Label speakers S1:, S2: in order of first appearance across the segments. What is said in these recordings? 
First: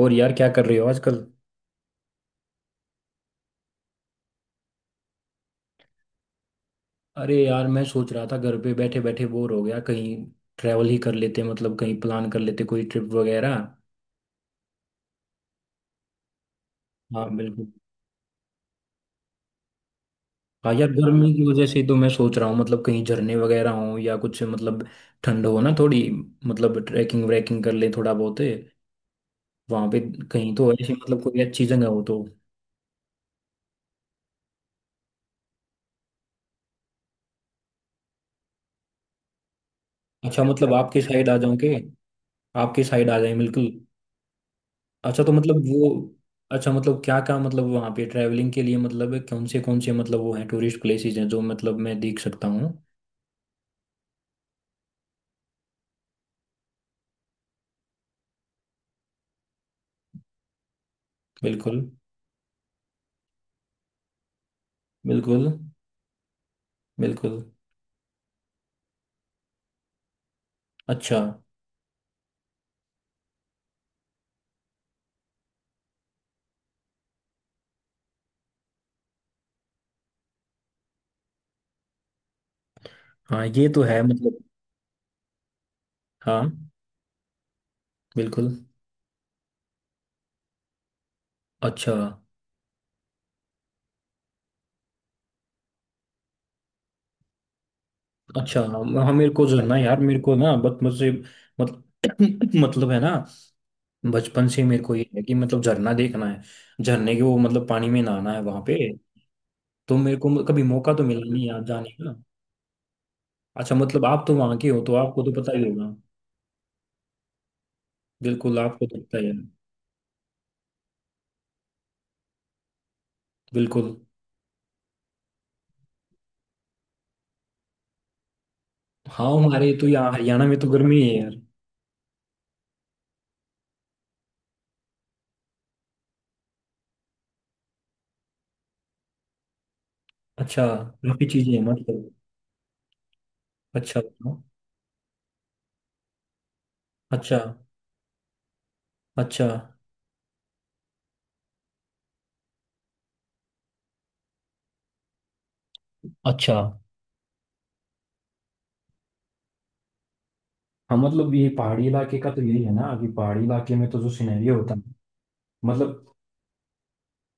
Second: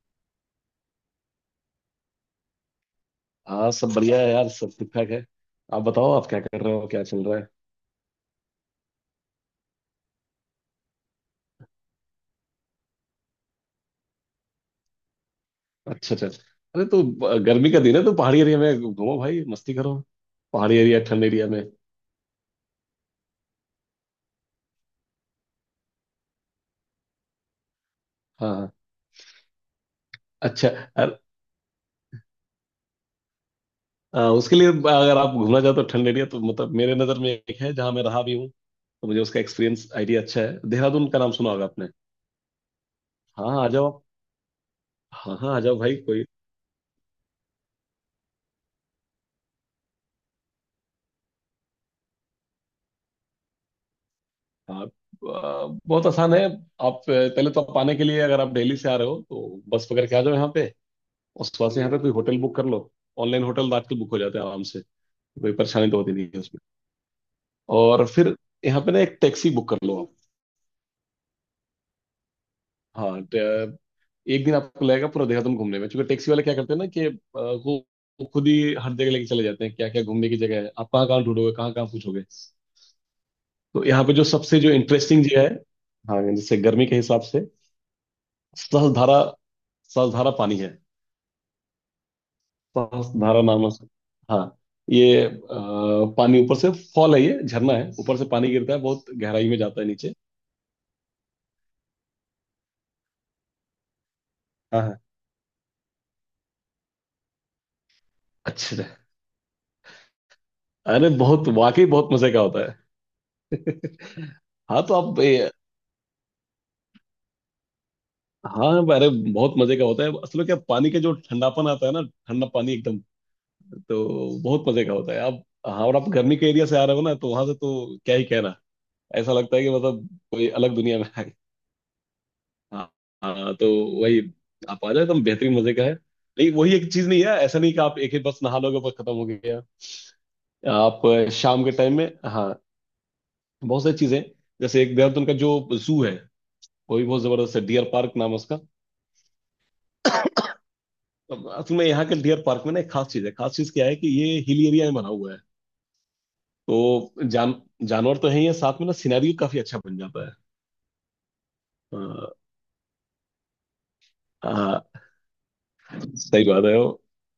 S1: और यार क्या कर रहे हो आजकल।
S2: हाँ सब बढ़िया है यार, सब ठीक ठाक है। आप बताओ, आप क्या कर रहे हो, क्या चल
S1: अरे
S2: रहा है?
S1: यार, मैं सोच रहा था घर पे बैठे बैठे बोर हो गया। कहीं ट्रैवल ही कर लेते, मतलब कहीं प्लान कर लेते कोई ट्रिप वगैरह।
S2: अच्छा अच्छा अच्छा। अरे तो
S1: हाँ,
S2: गर्मी
S1: बिल्कुल।
S2: का दिन है, तो पहाड़ी एरिया में घूमो भाई, मस्ती करो।
S1: हाँ
S2: पहाड़ी
S1: यार,
S2: एरिया, ठंड
S1: गर्मी की
S2: एरिया में।
S1: वजह से तो मैं सोच रहा हूँ, मतलब कहीं झरने वगैरह हो या कुछ, मतलब ठंड हो ना थोड़ी, मतलब ट्रैकिंग व्रैकिंग कर ले थोड़ा बहुत
S2: हाँ हाँ।
S1: वहां पे, कहीं
S2: अच्छा,
S1: तो ऐसी मतलब कोई अच्छी जगह हो तो।
S2: उसके लिए अगर आप घूमना चाहते हो ठंड एरिया, तो मतलब मेरे नज़र में एक है जहाँ मैं रहा भी हूँ, तो मुझे उसका एक्सपीरियंस आइडिया अच्छा
S1: अच्छा,
S2: है।
S1: मतलब आपके
S2: देहरादून का
S1: साइड
S2: नाम
S1: आ
S2: सुना
S1: जाऊं
S2: होगा
S1: के
S2: आपने।
S1: आपके साइड आ जाए।
S2: हाँ हाँ,
S1: बिल्कुल।
S2: आ जाओ आप।
S1: अच्छा, तो
S2: हाँ हाँ,
S1: मतलब
S2: आ जाओ
S1: वो।
S2: भाई कोई।
S1: अच्छा, मतलब क्या क्या, मतलब वहाँ पे ट्रैवलिंग के लिए, मतलब कौन से कौन से, मतलब वो हैं टूरिस्ट प्लेसेस हैं जो मतलब मैं देख सकता हूँ।
S2: आप बहुत आसान है आप। पहले तो आप आने के लिए, अगर आप दिल्ली से आ रहे हो तो बस पकड़ के आ जाओ यहाँ पे। उस वहां
S1: बिल्कुल।
S2: से यहाँ तक कोई होटल बुक कर लो। ऑनलाइन होटल आजकल बुक हो जाते हैं आराम से।
S1: बिल्कुल।
S2: कोई परेशानी तो होती नहीं है उसमें।
S1: बिल्कुल।
S2: और फिर यहाँ पे ना एक टैक्सी बुक कर लो आप।
S1: अच्छा,
S2: हाँ एक दिन आपको लगेगा पूरा देहरादून घूमने में, क्योंकि टैक्सी वाले क्या करते हैं ना, कि वो खुद ही हर जगह लेके चले जाते हैं, क्या क्या घूमने की जगह है, आप कहाँ कहाँ ढूंढोगे, कहाँ कहाँ पूछोगे।
S1: हाँ ये तो
S2: तो
S1: है
S2: यहाँ पे जो
S1: मतलब।
S2: सबसे जो इंटरेस्टिंग जगह है, हाँ
S1: हाँ,
S2: जैसे गर्मी के हिसाब से,
S1: बिल्कुल।
S2: सहस्त्रधारा। सहस्त्रधारा पानी है।
S1: अच्छा।
S2: सांस धारा नाम है। हाँ, ये पानी ऊपर से फॉल है, ये झरना है, ऊपर से पानी
S1: अच्छा।
S2: गिरता है,
S1: हाँ,
S2: बहुत
S1: हाँ, मेरे को
S2: गहराई
S1: जो
S2: में
S1: है ना
S2: जाता है
S1: यार,
S2: नीचे।
S1: मेरे को ना बचपन से मतलब मतलब है ना, बचपन से
S2: हाँ
S1: मेरे को
S2: हाँ,
S1: ये है कि मतलब झरना देखना है। झरने के वो, मतलब पानी में नहाना है वहाँ पे।
S2: अच्छे से।
S1: तो मेरे को कभी मौका तो
S2: अरे
S1: मिला नहीं
S2: बहुत,
S1: यार
S2: वाकई
S1: जाने
S2: बहुत
S1: का।
S2: मजे का होता है।
S1: अच्छा, मतलब आप तो वहाँ के हो
S2: हाँ तो
S1: तो
S2: आप
S1: आपको तो पता ही होगा। बिल्कुल,
S2: हाँ,
S1: आपको तो
S2: अरे
S1: पता ही है।
S2: बहुत मजे का होता है, असल में। क्या पानी का जो ठंडापन आता है ना, ठंडा पानी एकदम।
S1: बिल्कुल।
S2: तो बहुत मजे का होता है आप, हाँ, और आप गर्मी के एरिया से आ रहे हो ना, तो वहां से तो क्या ही कहना।
S1: हाँ,
S2: ऐसा लगता है कि
S1: हमारे तो
S2: मतलब
S1: यहाँ हरियाणा
S2: कोई
S1: में तो
S2: अलग दुनिया
S1: गर्मी
S2: में।
S1: है यार।
S2: हाँ हाँ, तो वही, आप आ जाए तो बेहतरीन मजे का है। लेकिन वही एक चीज नहीं है, ऐसा नहीं कि आप एक ही बस नहा लोगे, बस खत्म हो गया।
S1: अच्छा,
S2: आप
S1: काफी चीजें हैं
S2: शाम के टाइम
S1: मतलब।
S2: में, हाँ, बहुत सारी
S1: अच्छा।
S2: चीजें हैं। जैसे एक देहरादून का जो जू है, वो भी बहुत
S1: अच्छा।
S2: जबरदस्त है, डियर पार्क नाम है उसका।
S1: अच्छा।
S2: अब असल में यहाँ के डियर पार्क में ना एक खास चीज है, खास चीज क्या है कि ये हिल एरिया में बना हुआ है,
S1: अच्छा।
S2: तो जान जानवर तो है ही है, साथ में ना सिनेरियो काफी अच्छा बन जाता है।
S1: हाँ, मतलब ये पहाड़ी
S2: अ,
S1: इलाके का तो यही है ना, कि पहाड़ी इलाके में तो जो सिनेरियो होता है,
S2: हाँ
S1: मतलब
S2: सही बात है।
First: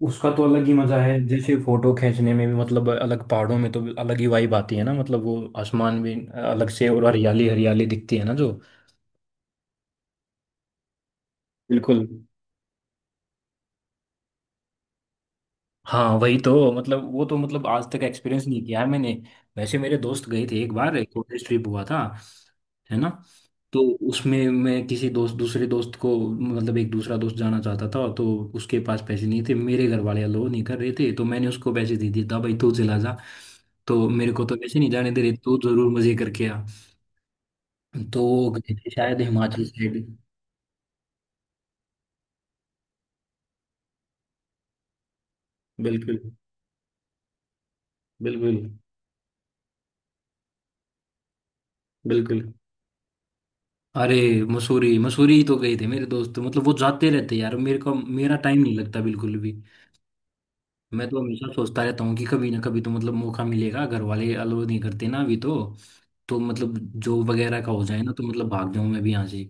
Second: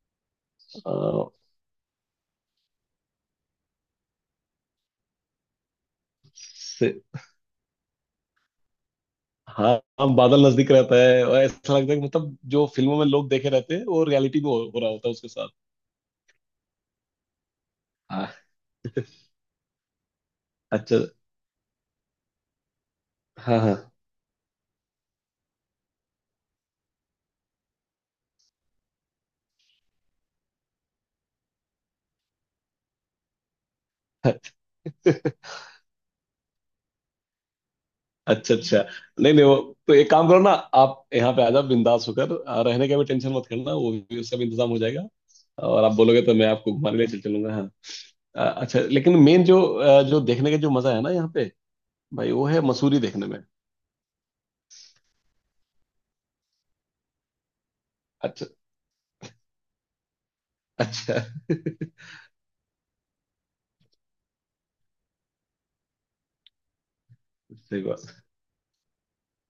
S1: उसका तो अलग ही मजा है।
S2: वो,
S1: जैसे फोटो खींचने में भी मतलब अलग, पहाड़ों में तो अलग ही वाइब आती है ना, मतलब वो आसमान भी अलग से, और हरियाली हरियाली दिखती है ना जो।
S2: हाँ हाँ, बादल नजदीक रहता है और ऐसा लगता है कि
S1: बिल्कुल।
S2: मतलब जो फिल्मों में लोग देखे रहते हैं वो रियलिटी में हो रहा होता है उसके साथ।
S1: हाँ वही तो मतलब, वो तो मतलब आज तक
S2: हाँ,
S1: एक्सपीरियंस नहीं किया है मैंने। वैसे मेरे दोस्त गए थे एक बार,
S2: अच्छा,
S1: एक कॉलेज ट्रिप हुआ था, है ना।
S2: हाँ हाँ,
S1: तो उसमें मैं किसी दोस्त दूसरे दोस्त को, मतलब एक दूसरा दोस्त जाना चाहता था तो। उसके पास पैसे नहीं थे, मेरे घर वाले अलो नहीं कर रहे थे, तो मैंने उसको पैसे दे दिए था, भाई तू चला जा। तो मेरे को तो वैसे नहीं जाने दे रहे, तू जरूर मजे करके आ। तो वो
S2: अच्छा
S1: गए
S2: अच्छा,
S1: थे शायद
S2: नहीं नहीं। वो
S1: हिमाचल
S2: तो
S1: साइड।
S2: एक काम करो ना, आप यहाँ पे आ जाओ बिंदास होकर, रहने का भी टेंशन मत करना, वो भी उसका भी इंतजाम हो जाएगा। और आप
S1: बिल्कुल।
S2: बोलोगे तो मैं आपको घुमाने ले चल चलूंगा, हाँ।
S1: बिल्कुल।
S2: अच्छा लेकिन मेन जो, जो देखने का जो मजा है ना यहाँ पे, भाई
S1: बिल्कुल।
S2: वो है मसूरी देखने में।
S1: अरे, मसूरी मसूरी ही तो गए थे मेरे दोस्त, मतलब वो जाते रहते यार, मेरे को मेरा
S2: अच्छा
S1: टाइम नहीं लगता बिल्कुल भी। मैं
S2: अच्छा,
S1: तो हमेशा सोचता रहता हूँ कि कभी ना कभी तो मतलब मौका मिलेगा, घर वाले अलाउ नहीं करते ना अभी तो। तो मतलब जॉब वगैरह का
S2: सही
S1: हो जाए ना, तो मतलब भाग जाऊँ मैं भी यहाँ से।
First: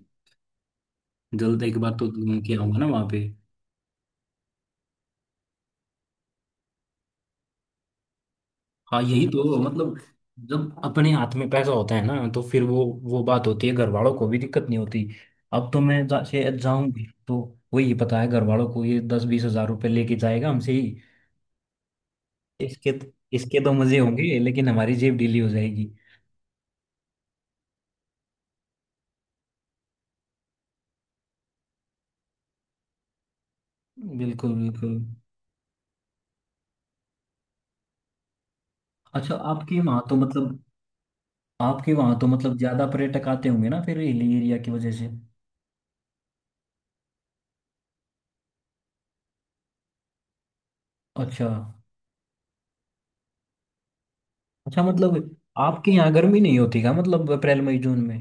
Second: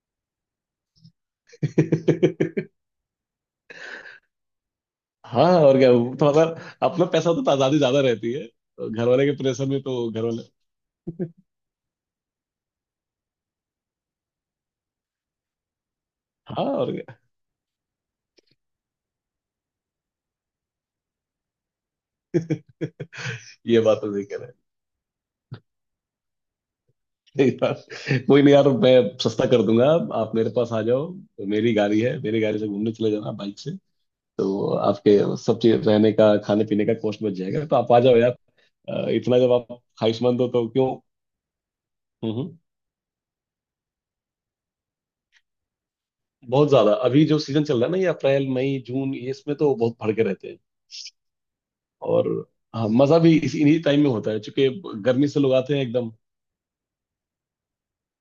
S1: जल्द एक बार तो घूम के
S2: बात।
S1: आऊंगा ना वहाँ पे।
S2: हाँ और क्या, वो तो मतलब अपना पैसा होता तो आजादी ज्यादा रहती है, तो
S1: हाँ
S2: घर वाले
S1: यही
S2: के
S1: तो
S2: प्रेशर में,
S1: मतलब,
S2: तो घर वाले,
S1: जब अपने हाथ में पैसा होता है ना तो फिर वो बात होती है, घर वालों को भी दिक्कत नहीं होती। अब तो मैं से
S2: हाँ
S1: जाऊं
S2: और
S1: भी
S2: क्या।
S1: तो। वही पता है घर वालों को, ये दस बीस हजार रुपये लेके जाएगा हमसे ही। इसके इसके तो
S2: ये बात
S1: मजे
S2: तो सही कह
S1: होंगे,
S2: रहे हैं।
S1: लेकिन हमारी जेब ढीली हो जाएगी।
S2: यार, कोई नहीं यार, मैं सस्ता कर दूंगा। आप मेरे पास आ जाओ तो मेरी गाड़ी है, मेरी गाड़ी से घूमने चले जाना बाइक से,
S1: बिल्कुल।
S2: तो
S1: बिल्कुल।
S2: आपके सब चीज, रहने का, खाने पीने का कॉस्ट बच जाएगा, तो आप आ जाओ यार।
S1: अच्छा,
S2: इतना जब आप
S1: आपके वहां तो
S2: ख्वाहिशमंद हो
S1: मतलब
S2: तो क्यों।
S1: आपके वहां तो
S2: हम्म
S1: मतलब
S2: हम्म,
S1: ज्यादा पर्यटक आते होंगे ना फिर हिली एरिया की वजह से।
S2: बहुत ज्यादा। अभी जो सीजन चल रहा है ना, ये अप्रैल मई जून, ये इसमें तो बहुत भड़के रहते हैं।
S1: अच्छा।
S2: और हाँ, मजा भी इसी इन्हीं टाइम में होता है, क्योंकि
S1: अच्छा, मतलब
S2: गर्मी से लोग आते हैं
S1: आपके
S2: एकदम।
S1: यहाँ गर्मी नहीं होती क्या, मतलब अप्रैल मई जून में।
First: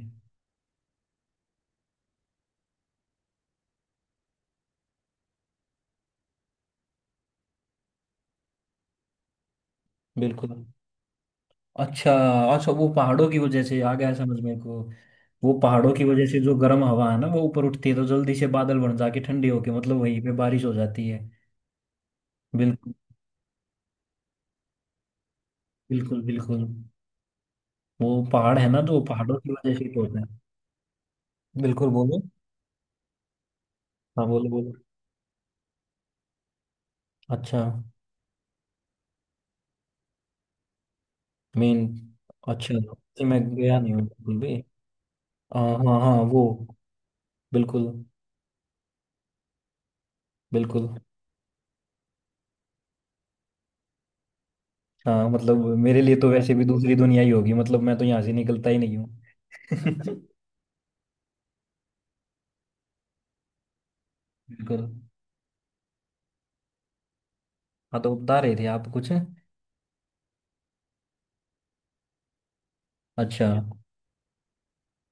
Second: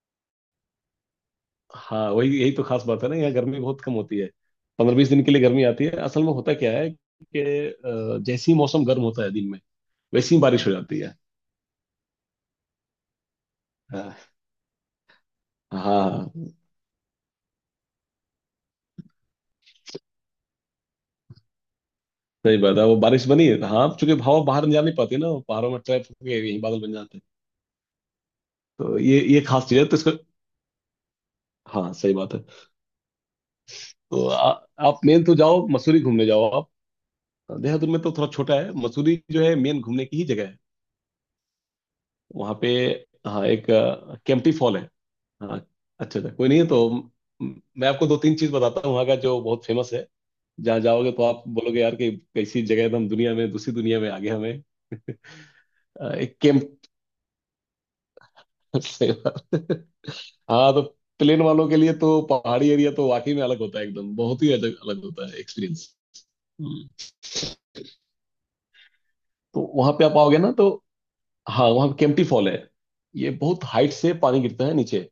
S2: हाँ वही, यही तो खास बात है ना, यहाँ गर्मी बहुत कम होती है। 15-20 दिन के लिए गर्मी आती है, असल में होता क्या है कि जैसे ही मौसम गर्म होता है दिन में, वैसी ही
S1: बिल्कुल।
S2: बारिश हो जाती है।
S1: अच्छा। अच्छा, वो पहाड़ों की वजह से आ गया
S2: हाँ
S1: समझ मेरे को। वो पहाड़ों की वजह
S2: हाँ,
S1: से जो गर्म हवा है ना, वो ऊपर उठती है तो जल्दी से बादल बन जाके ठंडी होके मतलब वहीं पे बारिश हो जाती है।
S2: सही बात है,
S1: बिल्कुल।
S2: वो बारिश बनी है। हाँ, चूंकि हवा बाहर नहीं जा, नहीं पाती ना, वो पहाड़ों में ट्रैप
S1: बिल्कुल।
S2: होके यही
S1: बिल्कुल।
S2: बादल बन जाते हैं।
S1: वो पहाड़ है ना,
S2: तो
S1: तो पहाड़ों
S2: ये
S1: की
S2: खास
S1: वजह
S2: चीज
S1: से
S2: है
S1: ही
S2: तो
S1: तो
S2: इसको,
S1: होता है। बिल्कुल,
S2: हाँ सही
S1: बोलो।
S2: बात है।
S1: हाँ
S2: तो
S1: बोलो बोलो।
S2: आप मेन तो जाओ मसूरी घूमने, जाओ आप।
S1: अच्छा,
S2: देहरादून में तो थोड़ा छोटा है, मसूरी जो है मेन घूमने की ही जगह है
S1: मेन।
S2: वहाँ पे।
S1: अच्छा नहीं, मैं
S2: हाँ एक
S1: गया नहीं हूँ बिल्कुल
S2: केम्प्टी
S1: भी।
S2: फॉल है। हाँ,
S1: हाँ, हाँ, हाँ,
S2: अच्छा अच्छा,
S1: वो।
S2: कोई नहीं है तो
S1: बिल्कुल।
S2: मैं आपको दो तीन चीज बताता हूँ वहाँ का, जो बहुत फेमस है। जहाँ
S1: बिल्कुल।
S2: जाओगे तो आप बोलोगे यार कि कैसी जगह है, हम दुनिया में, दूसरी दुनिया में आ गए हमें।
S1: हाँ, मतलब मेरे लिए तो
S2: एक
S1: वैसे भी
S2: कैंप,
S1: दूसरी दुनिया ही होगी, मतलब मैं तो यहाँ से निकलता ही नहीं
S2: सही
S1: हूँ।
S2: बात। हाँ तो प्लेन वालों के लिए तो पहाड़ी एरिया तो वाकई में अलग होता है एकदम, बहुत ही अलग
S1: बिल्कुल।
S2: अलग होता है एक्सपीरियंस। हम्म।
S1: हाँ, तो बता रहे थे आप कुछ।
S2: तो वहां पे आप आओगे ना तो, हाँ वहाँ केम्प्टी फॉल है। ये
S1: अच्छा।
S2: बहुत हाइट से पानी गिरता है नीचे,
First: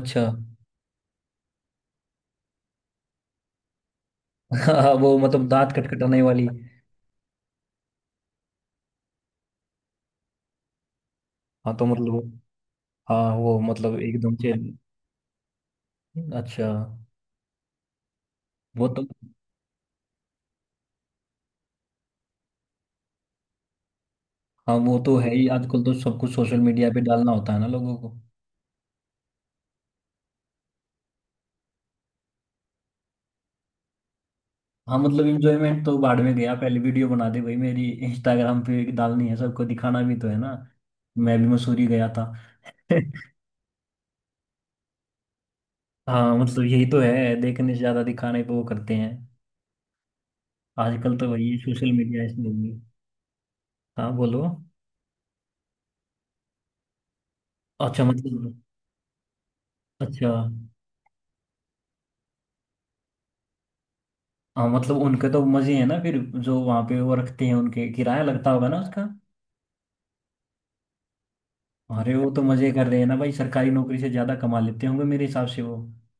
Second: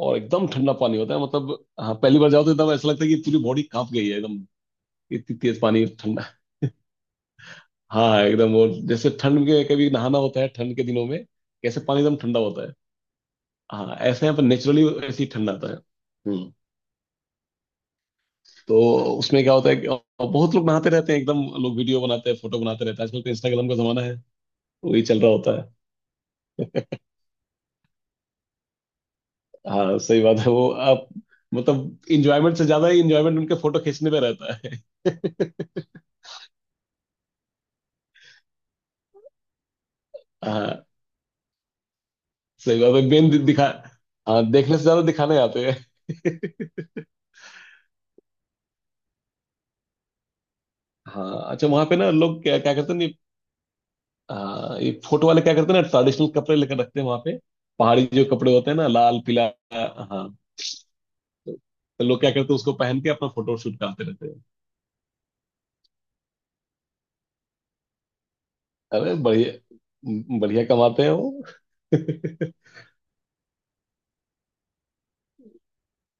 S2: और एकदम ठंडा पानी होता है। मतलब, हाँ पहली बार जाओ तो एकदम ऐसा लगता है कि पूरी बॉडी कांप गई है एकदम,
S1: हाँ वो
S2: इतनी
S1: मतलब
S2: तेज
S1: दांत
S2: पानी
S1: खटखटाने
S2: ठंडा।
S1: वाली।
S2: हाँ एकदम, वो जैसे ठंड के कभी नहाना होता है ठंड के दिनों में,
S1: हाँ
S2: कैसे
S1: तो
S2: पानी एकदम
S1: मतलब।
S2: ठंडा होता है।
S1: हाँ वो
S2: हाँ
S1: मतलब
S2: ऐसे
S1: एकदम
S2: यहाँ पर
S1: से।
S2: नेचुरली ऐसे ही ठंडा आता है। हम्म।
S1: अच्छा,
S2: तो
S1: वो तो।
S2: उसमें क्या होता है कि बहुत लोग नहाते रहते हैं एकदम, लोग वीडियो बनाते हैं, फोटो बनाते रहते हैं। आजकल तो इंस्टाग्राम का जमाना है,
S1: हाँ, वो
S2: वही
S1: तो
S2: चल रहा
S1: है ही,
S2: होता है।
S1: आजकल तो सब कुछ सोशल मीडिया पे डालना होता है ना लोगों को।
S2: हाँ सही बात है, वो, आप मतलब इंजॉयमेंट से ज्यादा ही इंजॉयमेंट उनके फोटो खींचने पे रहता है।
S1: हाँ मतलब, इंजॉयमेंट तो बाद में गया, पहले वीडियो बना दे भाई, मेरी इंस्टाग्राम पे डालनी है, सबको दिखाना भी तो है ना।
S2: हाँ
S1: मैं भी मसूरी गया था।
S2: सही बात है, मेन दिखा, हाँ देखने से ज्यादा दिखाने आते
S1: हाँ मतलब
S2: हैं।
S1: यही तो है, देखने से ज्यादा दिखाने पे वो करते हैं। आजकल तो
S2: हाँ,
S1: वही
S2: अच्छा, वहां
S1: सोशल
S2: पे ना
S1: मीडिया
S2: लोग
S1: इसमें
S2: क्या
S1: भी।
S2: क्या करते हैं।
S1: हाँ बोलो।
S2: हाँ ये फोटो वाले क्या करते हैं ना, ट्रेडिशनल कपड़े लेकर रखते हैं वहां पे।
S1: अच्छा
S2: पहाड़ी जो
S1: मतलब।
S2: कपड़े होते हैं ना, लाल पीला, हाँ,
S1: अच्छा।
S2: तो लोग क्या करते हैं, उसको पहन के अपना फोटो शूट करते रहते हैं।
S1: हाँ मतलब उनके तो मजे हैं ना फिर, जो वहाँ पे वो रखते हैं उनके, किराया लगता होगा ना उसका।
S2: अरे बढ़िया बढ़िया कमाते हैं वो।
S1: अरे, वो तो
S2: अरे,
S1: मजे कर रहे हैं ना भाई, सरकारी नौकरी से ज्यादा कमा लेते होंगे मेरे हिसाब से वो।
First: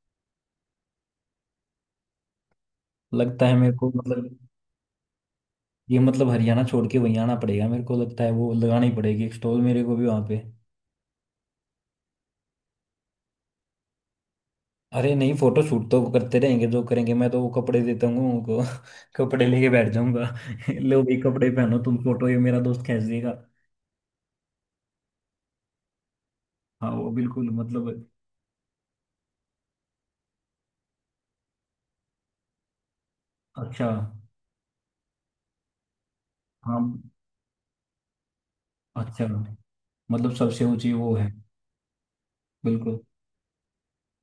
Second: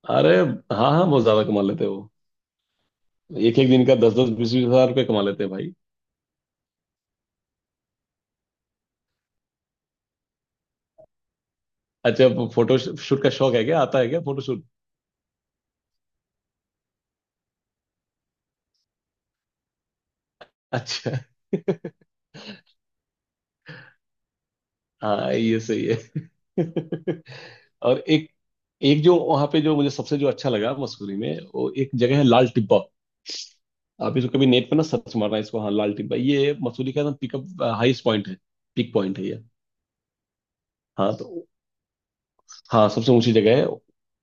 S2: हाँ हाँ, बहुत ज्यादा कमा लेते हैं वो,
S1: लगता है
S2: एक एक
S1: मेरे
S2: दिन
S1: को
S2: का दस दस
S1: मतलब।
S2: बीस बीस हजार रुपये कमा लेते हैं भाई।
S1: ये मतलब हरियाणा छोड़ के वहीं आना पड़ेगा मेरे को लगता है, वो लगानी पड़ेगी एक स्टॉल मेरे को भी वहाँ पे।
S2: अच्छा, अब फोटो शूट का शौक है क्या, आता है क्या फोटो शूट,
S1: अरे नहीं, फोटो शूट तो करते रहेंगे जो करेंगे, मैं तो वो कपड़े देता हूँ उनको। कपड़े लेके बैठ जाऊंगा। लो
S2: अच्छा,
S1: भाई, कपड़े पहनो तुम, फोटो ये मेरा दोस्त खींच देगा।
S2: हाँ ये सही है।
S1: हाँ वो बिल्कुल मतलब।
S2: और एक एक जो वहां पे, जो मुझे सबसे जो अच्छा लगा मसूरी में, वो एक जगह है लाल टिब्बा।
S1: अच्छा।
S2: आप इसको कभी नेट पे ना सर्च मारना, इसको। हाँ लाल टिब्बा, ये मसूरी
S1: हाँ।
S2: का ना पिकअप हाईएस्ट पॉइंट है, पीक पॉइंट है
S1: अच्छा,
S2: ये।
S1: मतलब सबसे ऊंची
S2: हाँ
S1: वो है।
S2: तो, हाँ
S1: बिल्कुल।
S2: सबसे ऊंची जगह है।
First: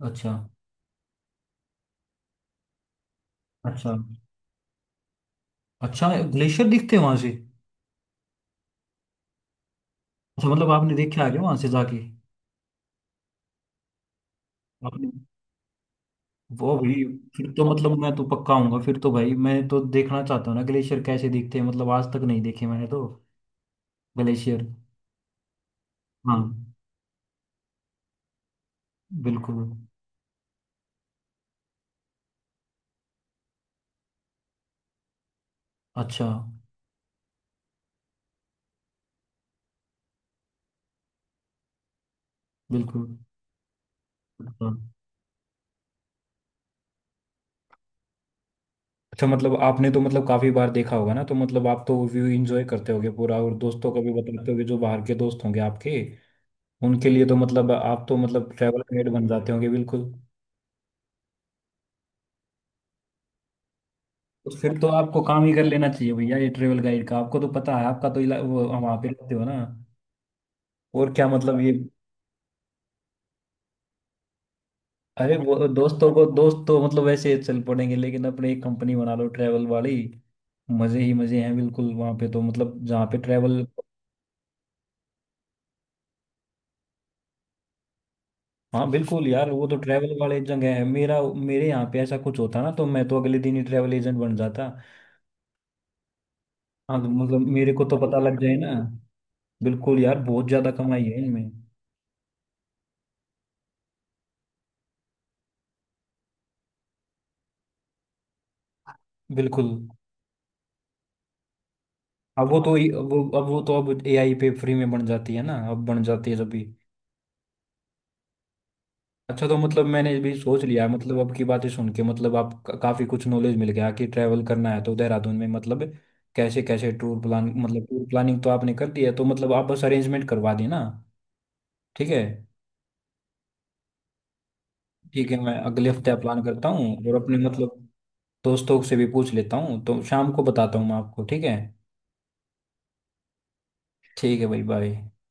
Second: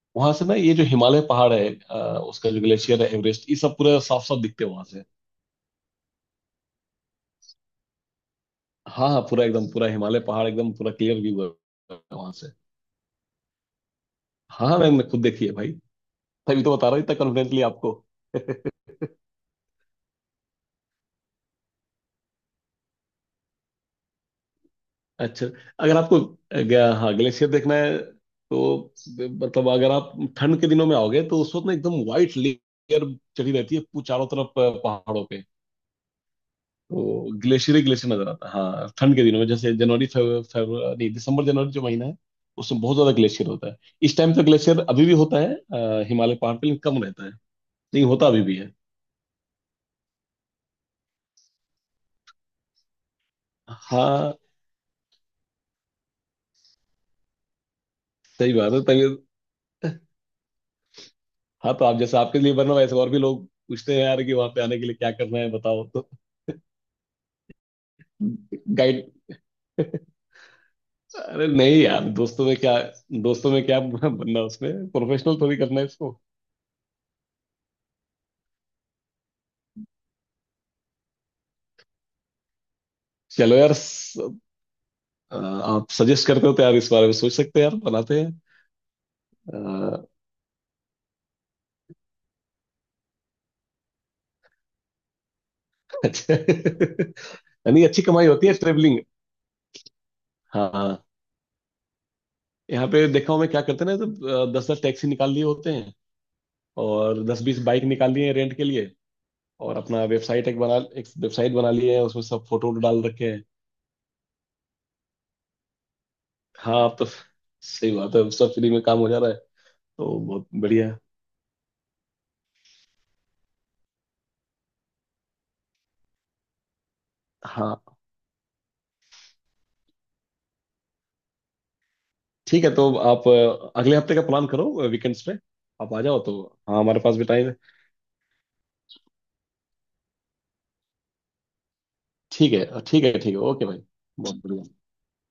S1: अच्छा।
S2: वहां से ना ये जो हिमालय पहाड़ है, उसका जो ग्लेशियर है, एवरेस्ट, ये सब
S1: अच्छा,
S2: पूरा साफ साफ दिखते हैं वहां से।
S1: अच्छा ग्लेशियर दिखते हैं वहां से।
S2: हाँ हाँ, पूरा एकदम, पूरा हिमालय पहाड़
S1: अच्छा, मतलब
S2: एकदम, पूरा
S1: आपने
S2: क्लियर
S1: देखा है
S2: व्यू
S1: क्या वहां से
S2: है
S1: जाके।
S2: वहां से। हाँ हाँ, मैंने
S1: आपने
S2: खुद देखी है भाई, तभी तो
S1: वो
S2: बता
S1: भी,
S2: रहा हूँ इतना
S1: फिर
S2: कॉन्फिडेंटली
S1: तो
S2: आपको।
S1: मतलब मैं तो पक्का आऊंगा फिर तो भाई, मैं तो देखना चाहता हूँ ना ग्लेशियर कैसे दिखते हैं, मतलब आज तक नहीं देखे मैंने तो ग्लेशियर।
S2: अच्छा, अगर आपको
S1: हाँ
S2: हाँ ग्लेशियर देखना है तो
S1: बिल्कुल।
S2: मतलब, अगर आप ठंड के दिनों में आओगे तो उस वक्त ना एकदम व्हाइट लेयर चढ़ी रहती है चारों तरफ पहाड़ों पे।
S1: अच्छा।
S2: तो ग्लेशियर ही ग्लेशियर नजर आता है। हाँ ठंड के दिनों में, जैसे जनवरी, नहीं, दिसंबर जनवरी जो महीना है, उसमें बहुत
S1: बिल्कुल।
S2: ज्यादा ग्लेशियर होता है। इस टाइम तो
S1: अच्छा।
S2: ग्लेशियर अभी भी होता है, हिमालय पहाड़ पे, लेकिन कम रहता है। नहीं होता, अभी भी है।
S1: अच्छा, मतलब आपने तो मतलब काफी बार देखा होगा ना, तो मतलब आप तो व्यू एंजॉय करते होगे पूरा, और दोस्तों को भी
S2: हाँ
S1: बताते होगे जो बाहर के दोस्त होंगे आपके। उनके लिए तो मतलब आप तो मतलब
S2: सही बात है,
S1: ट्रैवल
S2: तभी
S1: गाइड बन जाते होंगे बिल्कुल।
S2: हाँ, तो आप जैसे, आपके लिए बना, वैसे और भी लोग पूछते हैं यार कि वहां
S1: तो
S2: पे
S1: फिर
S2: आने के
S1: तो
S2: लिए क्या
S1: आपको
S2: करना
S1: काम
S2: है
S1: ही कर
S2: बताओ,
S1: लेना
S2: तो
S1: चाहिए भैया ये ट्रेवल गाइड का, आपको तो पता है, आपका तो वो वहाँ
S2: गाइड।
S1: पे रहते हो ना। और क्या,
S2: अरे
S1: मतलब ये।
S2: नहीं यार, दोस्तों में क्या, दोस्तों में क्या बनना, उसमें
S1: अरे
S2: प्रोफेशनल
S1: वो
S2: थोड़ी करना है
S1: दोस्तों
S2: इसको।
S1: को, दोस्त तो मतलब वैसे चल पड़ेंगे, लेकिन अपने एक कंपनी बना लो ट्रैवल वाली। मजे ही मजे हैं बिल्कुल, वहाँ पे तो मतलब जहाँ पे
S2: चलो
S1: ट्रैवल।
S2: यार आप सजेस्ट करते हो तो यार, इस बारे में सोच सकते हैं यार, बनाते हैं।
S1: हाँ बिल्कुल यार, वो तो
S2: अ,
S1: ट्रैवल वाले जगह है, मेरा मेरे यहाँ पे ऐसा कुछ होता ना तो मैं तो अगले दिन ही ट्रैवल एजेंट बन जाता।
S2: अच्छा,
S1: हाँ तो मतलब मेरे
S2: यानी
S1: को तो
S2: अच्छी
S1: पता
S2: कमाई
S1: लग
S2: होती है
S1: जाए ना।
S2: ट्रेवलिंग।
S1: बिल्कुल यार, बहुत
S2: हाँ
S1: ज्यादा कमाई
S2: हाँ,
S1: है इनमें।
S2: यहाँ पे देखा हूँ मैं क्या करते हैं ना, तो 10-10 टैक्सी निकाल लिए होते हैं, और 10-20 बाइक निकाल लिए हैं रेंट के लिए,
S1: बिल्कुल।
S2: और अपना वेबसाइट एक बना, एक वेबसाइट बना लिए है, उसमें सब
S1: अब वो
S2: फोटो
S1: तो
S2: वोटो डाल
S1: वो
S2: रखे हैं।
S1: अब वो तो अब एआई पे फ्री में बन जाती है ना, अब बन जाती है जब भी।
S2: हाँ अब तो, सही बात है, अब सब फ्री में काम हो जा रहा है।
S1: अच्छा, तो मतलब मैंने
S2: तो
S1: भी
S2: बहुत
S1: सोच लिया है,
S2: बढ़िया।
S1: मतलब अब की बातें सुन के, मतलब आप काफी कुछ नॉलेज मिल गया कि ट्रैवल करना है तो देहरादून में मतलब। कैसे कैसे टूर प्लान, मतलब
S2: हाँ
S1: टूर प्लानिंग तो आपने कर दी है, तो मतलब आप बस अरेंजमेंट करवा देना। ठीक है।
S2: ठीक है, तो आप अगले हफ्ते का प्लान करो वीकेंड्स
S1: ठीक
S2: पे,
S1: है, मैं अगले
S2: आप आ
S1: हफ्ते
S2: जाओ तो,
S1: प्लान करता
S2: हाँ
S1: हूँ
S2: हमारे पास
S1: और
S2: भी
S1: अपने
S2: टाइम है।
S1: मतलब दोस्तों से भी पूछ लेता हूँ, तो शाम को बताता हूँ मैं आपको। ठीक है।
S2: ठीक है ठीक है ठीक है, ओके भाई। बहुत
S1: ठीक है भाई,
S2: बढ़िया।
S1: बाय।